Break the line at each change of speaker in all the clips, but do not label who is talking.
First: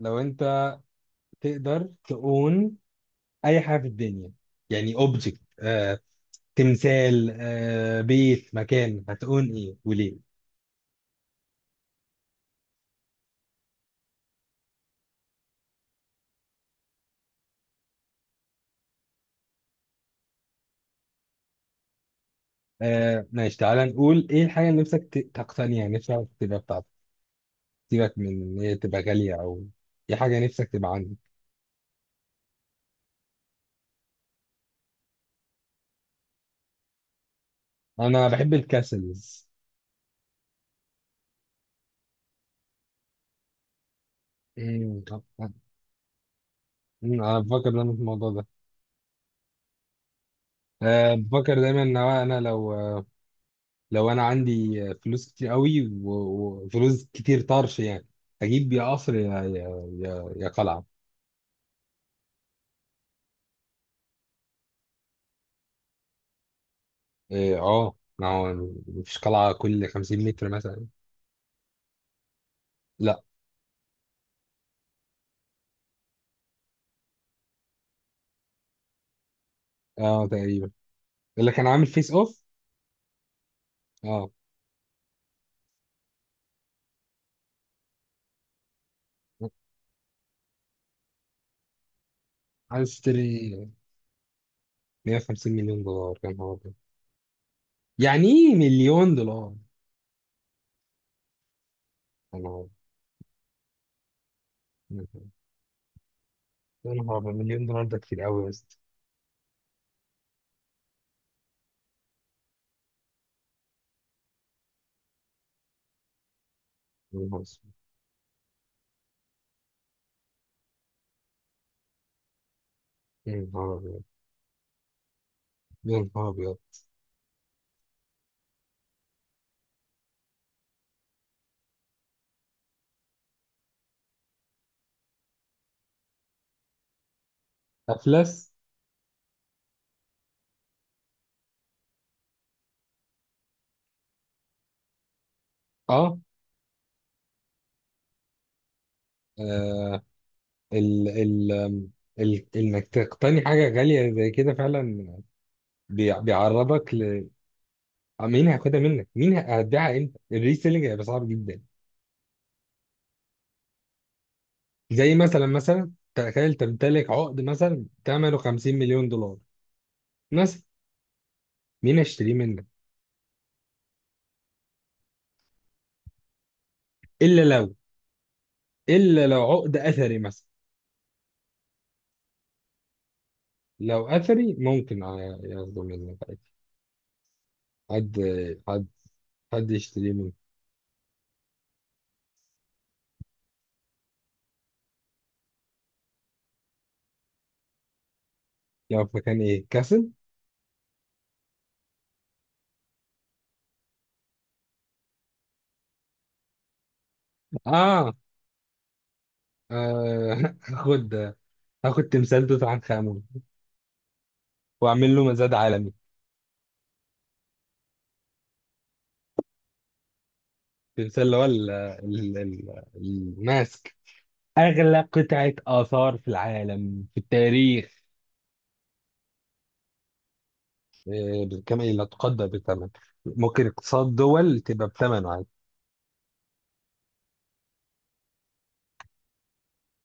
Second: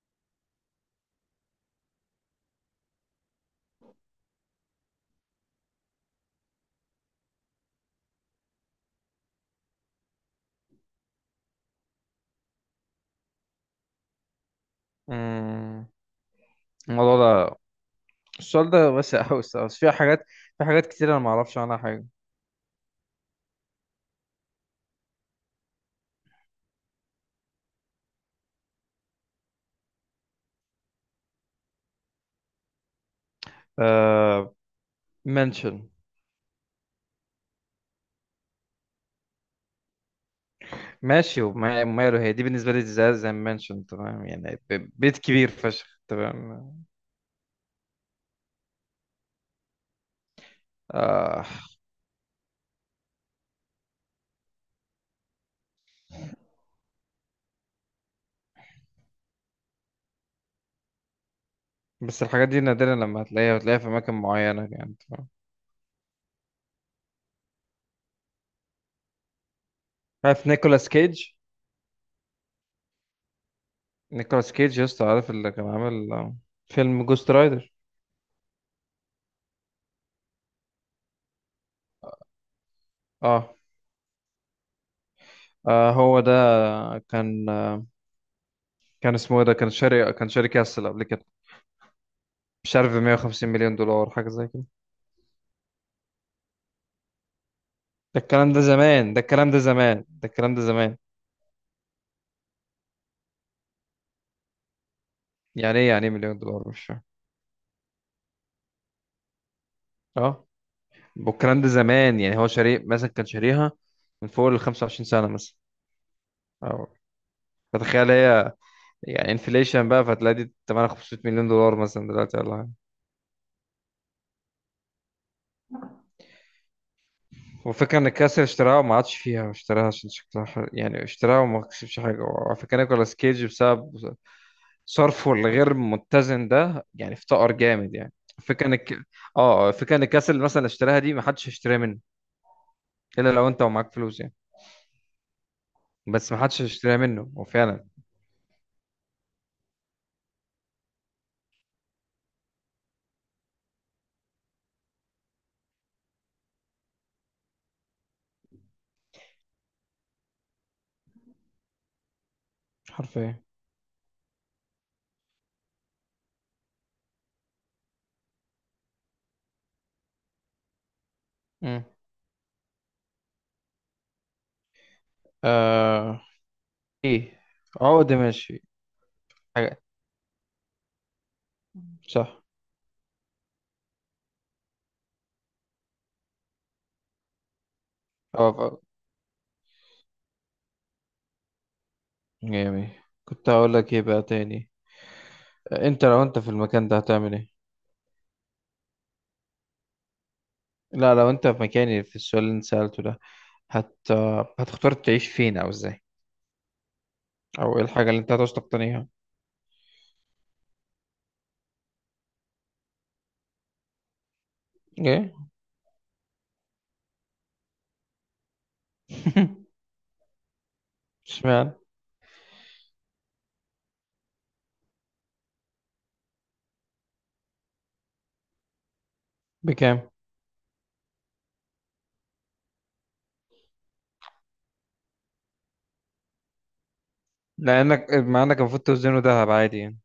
لو انت تقدر تقون اي حاجه في الدنيا يعني اوبجكت تمثال، بيت، مكان، هتقون ايه وليه؟
مم. الموضوع ده السؤال ده واسع أوي الصراحة، بس في حاجات كتير أنا ما أعرفش عنها حاجة.
ماشي، تعالى نقول ايه الحاجه اللي نفسك تقتنيها، نفسك تبقى بتاعتك. سيبك من ان هي تبقى غاليه او، ايه حاجه نفسك تبقى عندك.
آه، منشن.
انا بحب الكاسلز.
ماشي، وماله، هي دي بالنسبة لي، زي منشن تمام، يعني
مم،
بيت كبير فشخ تمام.
انا بفكر دايما في الموضوع ده.
آه
بفكر دايما ان هو انا لو انا عندي فلوس كتير قوي وفلوس كتير طرش يعني اجيب يا قصر، يا قلعه.
بس الحاجات دي نادرا لما هتلاقيها في أماكن معينة، يعني تمام.
إيه، ما هو مفيش قلعه كل 50
عارف
متر مثلا.
نيكولاس كيج؟
لا.
نيكولاس كيج يا اسطى، عارف اللي كان عامل، فيلم جوست رايدر.
اه، تقريبا. اللي كان عامل فيس اوف.
اه.
اه.
آه، هو ده. كان كان اسمه ايه ده؟ كان شاري كاسل قبل كده، مش
عايز
عارف، ب
اشتري.
150 مليون دولار، حاجة زي كده.
150 مليون دولار كان هو ده.
ده
يعني
الكلام
ايه
ده زمان،
مليون
ده الكلام
دولار؟
ده زمان، ده الكلام ده زمان.
يا نهار.
يعني ايه، يعني ايه، مليون دولار؟ مش
يا
فاهم.
نهار أبيض، مليون دولار ده كتير قوي يا اسطى.
اه، والكلام ده زمان، يعني هو شاري مثلا، كان شاريها من فوق ال 25 سنة مثلا، أو
يا نهار أسود.
فتخيل هي، يعني انفليشن بقى، فتلاقي دي 8 500 مليون دولار مثلا دلوقتي، ولا حاجة.
يا نهار أبيض. يا نهار أبيض.
والفكرة ان الكاسر اشتراها وما عادش فيها، اشتراها عشان شكلها حلو، يعني اشتراها وما كسبش حاجة. وعلى فكرة نيكولاس كيج بسبب صرفه الغير متزن ده، يعني افتقر جامد يعني.
افلس.
فكرة ان الك... اه، فكرة ان الكاس، اللي اشتراها دي، ما حدش هيشتريها منه الا لو انت ومعاك فلوس يعني.
اه
بس ما حدش هيشتريها منه هو فعلا،
آه. ال ال ال انك تقتني حاجة غالية زي كده فعلا بيعرضك ل، مين هياخدها منك؟ مين هتبيعها امتى؟ الريسيلينج هيبقى صعب جدا.
حرفيا.
زي مثلا، تخيل تمتلك عقد مثلا ثمنه 50 مليون دولار مثلا.
مم.
مين هيشتريه منك؟
آه، ايه،
الا لو،
عقد ماشي.
الا لو عقد
حاجة،
اثري مثلا.
صح.
لو اثري ممكن ياخده منك عادي. حد
اه،
حد حد يشتريه منك.
جميل. كنت هقول لك ايه بقى تاني؟ انت لو انت في المكان ده هتعمل ايه؟
لو في مكان ايه؟ كاسل؟
لا، لو انت في مكاني، في السؤال اللي انت سألته ده، هت آه، هتختار تعيش فين او ازاي، او ايه الحاجة
اه.
اللي انت هتعوز تقتنيها؟
آه. هاخد هاخد تمثال توت عنخ امون واعمل له
ايه؟
مزاد عالمي. تمثال اللي هو
اشمعنى؟
الماسك، اغلى قطعه اثار في العالم في التاريخ.
بكام؟
بكم؟ لا تقدر بثمن، ممكن اقتصاد دول تبقى بثمنه عادي.
لأنك مع إنك المفروض توزنه دهب عادي يعني.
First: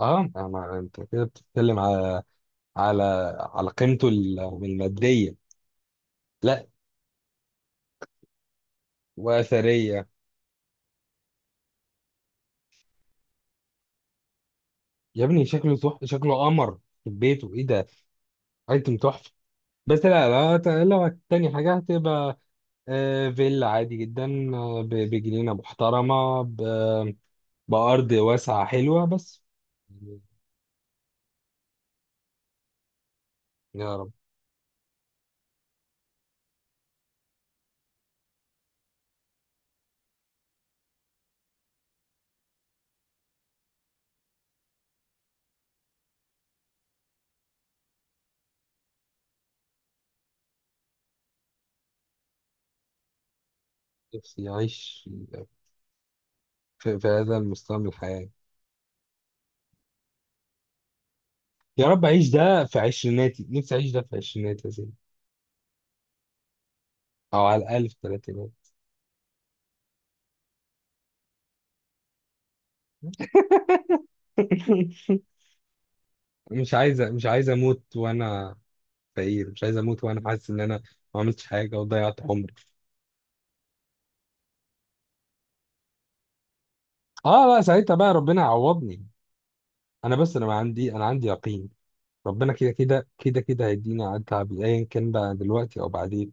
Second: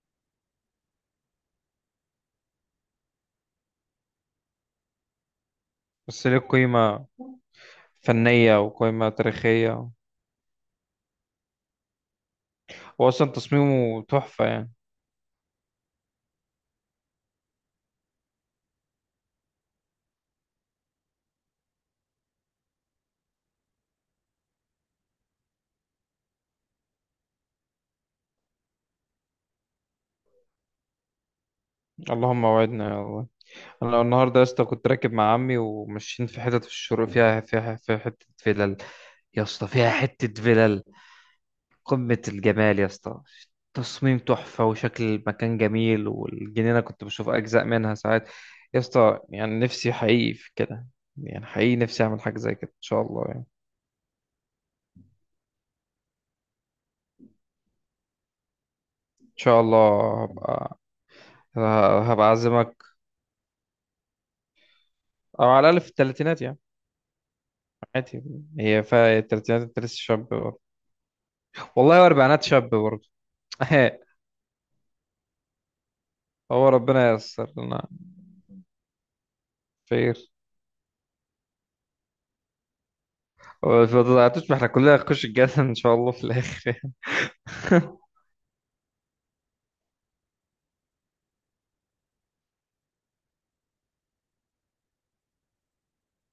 اه، ما انت كده بتتكلم على، على على قيمته الماديه.
بس ليه
لا،
قيمة فنية وقيمة تاريخية،
واثريه.
وأصلا تصميمه تحفة يعني.
يا ابني شكله تحفه، شكله قمر في بيته، ايه ده؟ ايتم تحفه. بس لا لا، لو التاني حاجه هتبقى فيلا عادي جدا، بجنينة محترمة، بأرض واسعة حلوة، بس يعني.
اللهم وعدنا يا الله.
يا
أنا
رب
النهاردة يا اسطى كنت راكب مع عمي وماشيين في حتت في الشروق، فيها، فيها في حتة فلل يا اسطى، فيها حتة فلل قمة الجمال يا اسطى، تصميم تحفة وشكل المكان جميل، والجنينة كنت بشوف أجزاء منها ساعات يا اسطى، يعني نفسي حقيقي في كده، يعني حقيقي نفسي أعمل حاجة زي كده إن شاء الله يعني.
نفسي أعيش في هذا المستوى من الحياة.
ان شاء الله هبقى،
يا
ه-
رب
هبقى
أعيش ده
اعزمك.
في عشريناتي، نفسي أعيش ده في عشريناتي يا سيدي،
او على الاقل في الثلاثينات يعني.
أو على الأقل في
عادي،
تلاتيناتي.
هي في الثلاثينات انت لسه شاب برضه، والله واربعينات شاب برضه. هو ربنا
مش عايز
ييسر لنا.
أموت وأنا فقير، مش عايز أموت
خير.
وأنا حاسس إن أنا ما عملتش حاجة وضيعت عمري.
ما تضيعتوش، ما احنا كلنا هنخش الجنه ان شاء الله في الاخر.
آه لا، ساعتها بقى ربنا يعوضني. أنا بس أنا ما عندي، أنا عندي يقين ربنا كده كده كده كده هيدينا على التعب، ايا كان بقى دلوقتي او بعدين،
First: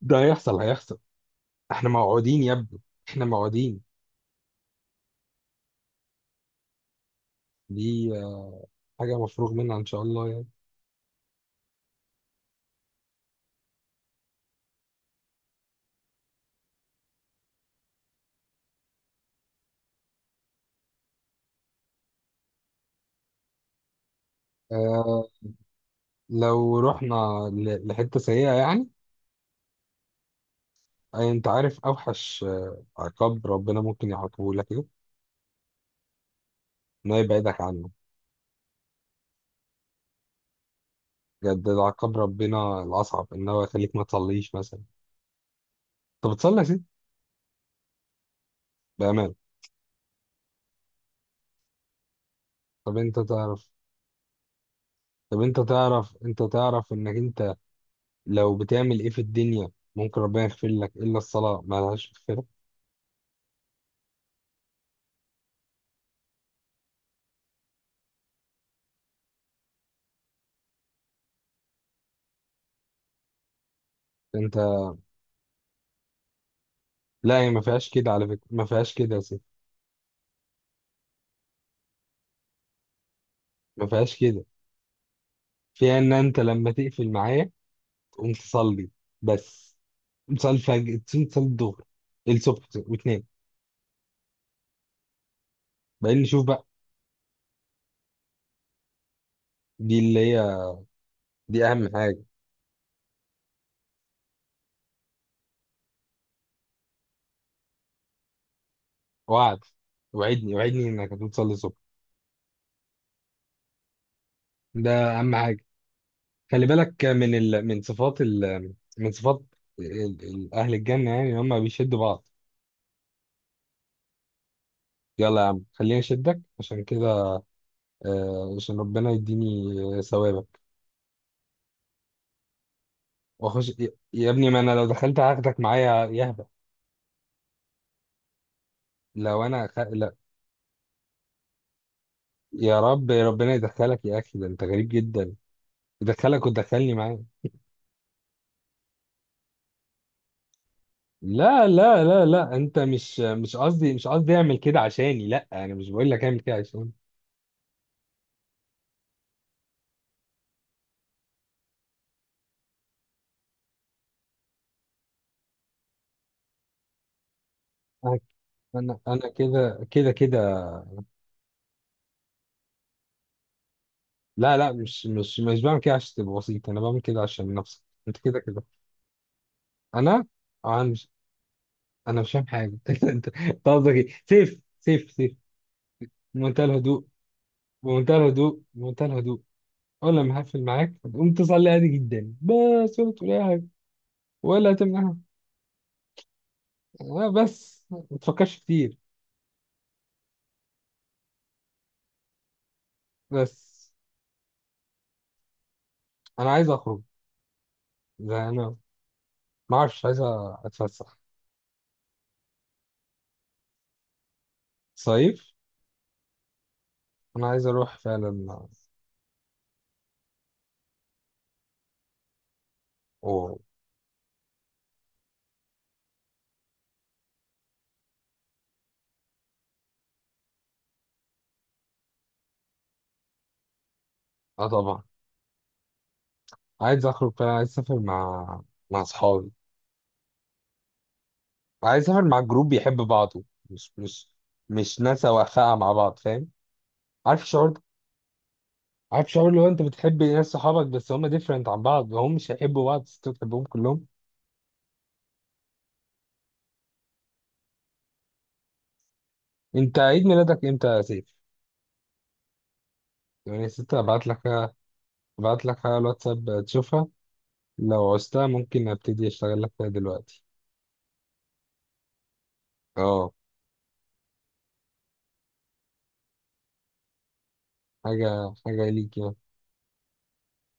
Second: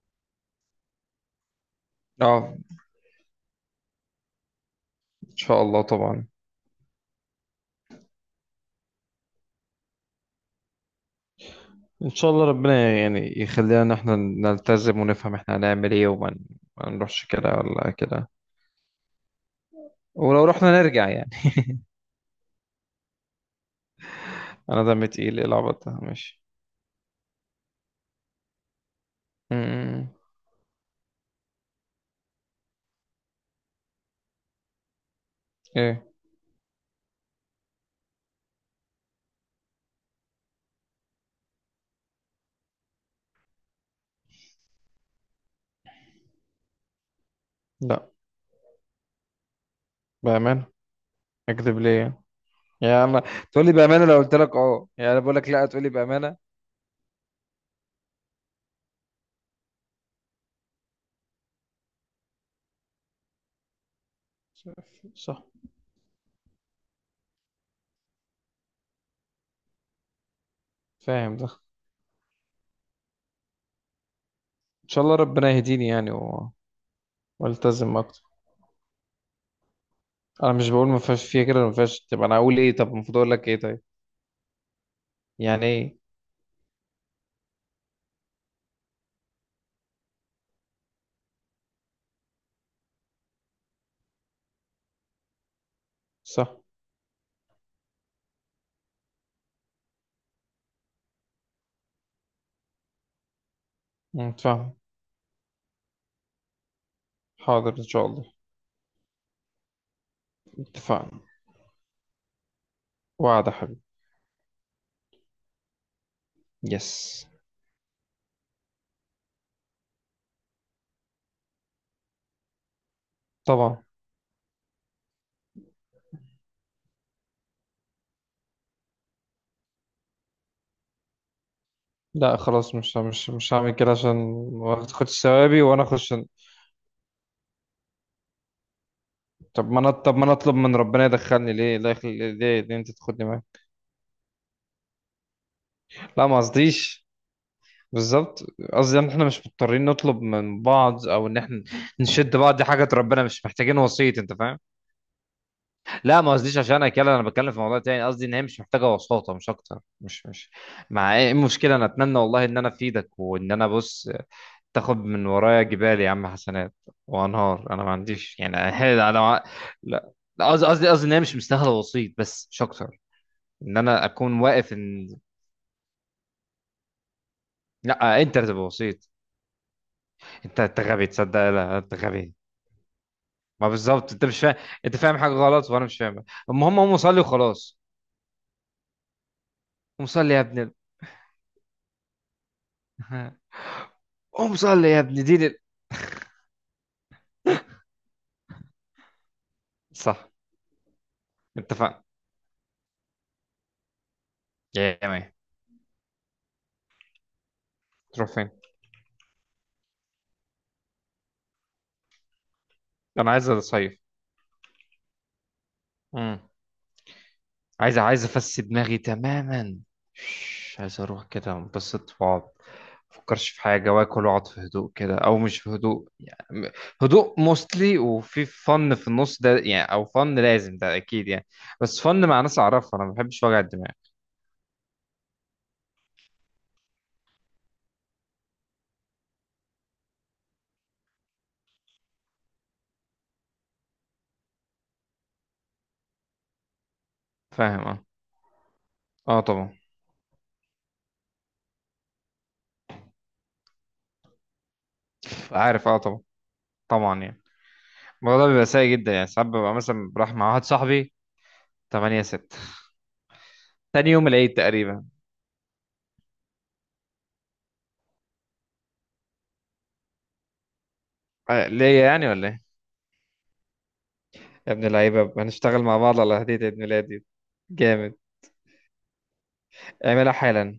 ده هيحصل هيحصل. احنا موعودين
اه،
يا ابني، احنا موعودين.
ان شاء الله طبعا.
دي حاجه مفروغ منها ان شاء الله يعني.
ان شاء الله ربنا يعني يخلينا ان احنا نلتزم ونفهم احنا هنعمل ايه، ما نروحش كده ولا كده، ولو رحنا نرجع يعني. انا دمي
آه
تقيل، ايه العبط ده، ماشي.
لو رحنا لحته سيئه يعني.
م- م-
انت عارف اوحش عقاب ربنا ممكن يعاقبه لك ايه؟
ايه،
انه يبعدك عنه. بجد ده عقاب ربنا الاصعب، ان هو يخليك ما تصليش مثلا. طب بتصلي يا سيدي؟
لا،
بامان.
بأمانة، أكذب ليه يعني؟
طب
يعني
انت
أنا، تقول
تعرف،
لي بأمانة؟ لو قلت لك أه، يعني أنا بقول
طب
لك لأ، تقول لي بأمانة.
انت تعرف انك انت لو بتعمل ايه في الدنيا ممكن ربنا يغفر لك، الا الصلاه ما لهاش مغفره.
صح، فاهم ده.
انت.
إن شاء الله ربنا يهديني يعني،
لا هي ما فيهاش
والتزم
كده
أكتر.
على فكره، ما فيهاش كده يا سيدي.
أنا مش بقول ما فيهاش، فيها كده، ما فيهاش، طب أنا أقول إيه؟ طب المفروض أقول لك إيه؟ طيب،
ما فيهاش كده.
يعني
فيها
إيه؟
ان انت لما تقفل معايا تقوم تصلي، بس. تقوم تصلي الفجر، تصلي الظهر، الصبح، وتنام، بعدين نشوف
صح.
بقى. دي اللي هي، دي اهم حاجه.
فاهم، حاضر، إن شاء الله.
وعد. وعدني وعدني انك
اتفقنا،
هتقوم تصلي الصبح.
وعد يا حبيبي.
ده اهم حاجه. خلي
يس،
بالك من صفات اهل الجنه، يعني هم بيشدوا بعض.
طبعا.
يلا يا عم خليني اشدك عشان كده، عشان ربنا يديني ثوابك.
لا، خلاص، مش
واخش
هعمل كده عشان
يا ابني، ما انا
ما
لو دخلت
تاخدش
هاخدك
ثوابي وانا
معايا
اخش.
يهبه. لو انا
طب ما انا
لا.
طب ما انا اطلب من ربنا يدخلني، ليه لا، يخلي ليه ليه
يا
انت
رب
تاخدني معاك؟
ربنا يدخلك يا اخي، ده انت غريب جدا.
لا، ما
يدخلك وتدخلني
قصديش،
معاه.
بالظبط، قصدي ان احنا مش مضطرين نطلب من بعض، او ان احنا
لا لا لا
نشد بعض،
لا،
دي
انت
حاجه
مش
ربنا مش
مش
محتاجين
قصدي، مش
وسيط، انت
قصدي اعمل
فاهم.
كده عشاني، لا انا مش بقول
لا،
لك
ما
اعمل كده
قصديش عشان انا
عشاني.
كده، انا بتكلم في موضوع تاني، قصدي ان هي مش محتاجه وساطه، مش اكتر، مش مش مع ايه المشكله؟ انا اتمنى والله ان انا افيدك وان انا بص، تاخد من ورايا جبال يا عم حسنات، وانهار انا ما
انا
عنديش يعني،
انا
انا
أنا
انا-.
كده كده
لا،
كده.
لا، قصدي ان هي مش مستاهله وسيط بس مش اكتر، ان انا اكون
لا لا،
واقف ان،
مش بعمل كده عشان تبقى بسيط، انا بعمل كده عشان نفسك انت
لا، انت
كده
اللي تبقى
كده.
وسيط.
انا
انت
انا
غبي،
مش
تصدق لا، انت
انا مش
غبي.
فاهم حاجه. أنت،
ما
قصدك ايه
بالظبط انت مش فاهم،
سيف
انت
سيف
فاهم حاجه
سيف؟
غلط وانا مش فاهم.
بمنتهى
المهم، هم
الهدوء،
صلي وخلاص.
بمنتهى الهدوء، بمنتهى الهدوء.
قوم
اول
صلي
لما
يا ابن
هقفل
ال...
معاك هتقوم تزعل لي عادي جدا، بس ولا تقول اي حاجه
قوم
ولا
صلي يا
هتمنعها.
ابن دين ال...
بس ما تفكرش كتير.
صح، اتفقنا.
بس
يا جماعه،
انا عايز اخرج،
تروح
زي
فين؟
انا ما اعرفش، عايز اتفسح،
انا عايز اصيف.
صيف.
مم.
انا عايز اروح
عايز
فعلا.
افسي دماغي تماما، مش عايز اروح كده انبسط واقعد، مفكرش
و...
في حاجة، واكل واقعد في هدوء كده، او مش في هدوء يعني، هدوء موستلي، وفي فن في النص ده يعني، او فن لازم ده اكيد يعني، بس فن مع ناس اعرفها، انا ما بحبش وجع الدماغ.
اه طبعا. عايز اخرج فعلا، عايز اسافر مع، اصحابي. عايز اسافر مع جروب بيحب بعضه، مش مش مش ناس واقفه مع بعض، فاهم؟ عارف الشعور
فاهم،
ده؟
اه.
عارف
اه
شعور لو
طبعا،
انت بتحب ناس صحابك بس هم ديفرنت عن بعض، وهم مش هيحبوا بعض، بس انت بتحبهم كلهم.
عارف، اه طبعا، طبعا يعني. الموضوع ده بيبقى سيء جدا يعني ساعات، ببقى
انت
مثلا
عيد
راح مع واحد
ميلادك امتى يا
صاحبي.
سيف؟
8 6،
يعني يا ستة
تاني
ابعت
يوم
لك،
العيد تقريبا.
ابعت لك حاجه على الواتساب تشوفها، لو عوزتها ممكن ابتدي اشتغل لك فيها دلوقتي.
آه، ليا يعني ولا ايه؟
اه،
يا ابن اللعيبة، هنشتغل مع بعض على هدية عيد ميلادي؟ جامد.
حاجه ليك يعني.
اعملها حالا.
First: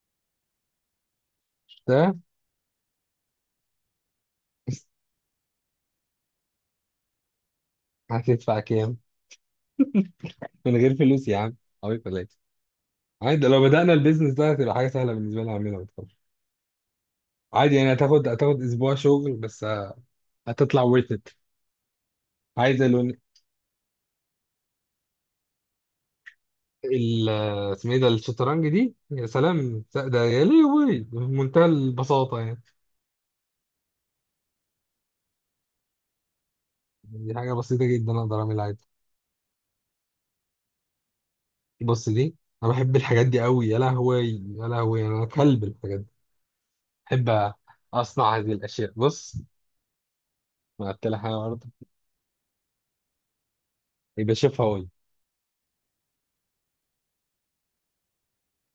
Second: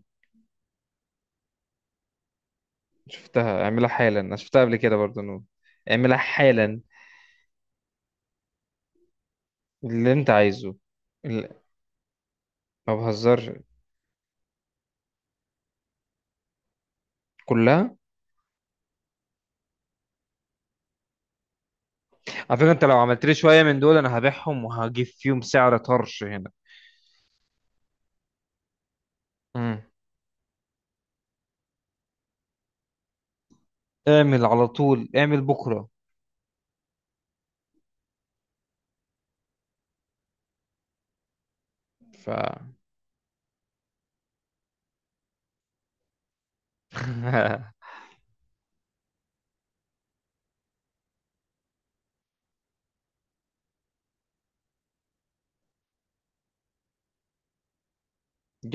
ده.
شفتها، اعملها حالا، انا شفتها قبل كده برضه نور، اعملها حالا.
هتدفع كام؟
اللي انت
من
عايزه.
غير فلوس يا عم.
ال-
حوالي 3.
ما
عادي
بهزرش،
لو بدأنا البيزنس ده هتبقى حاجة سهلة بالنسبة لي أعملها، ما تخافش. عادي، يعني
كلها.
هتاخد أسبوع شغل بس، هتطلع worth it.
على فكرة
عايز
انت لو عملت لي شوية من دول انا هبيعهم وهجيب فيهم سعر طرش هنا.
ال- اسمه ايه ده؟ الشطرنج دي، يا
امم
سلام، ده يا ليه وي، بمنتهى البساطة يعني.
اعمل على طول، اعمل بكرة.
دي حاجة بسيطة جدا، أقدر أعملها عادي. بص
ف
دي. أنا بحب الحاجات دي أوي يا لهوي. يا لهوي أنا كلب الحاجات دي. بحب أصنع هذه الأشياء. بص، ما قلت لك أنا برضه، يبقى شوفها.
جت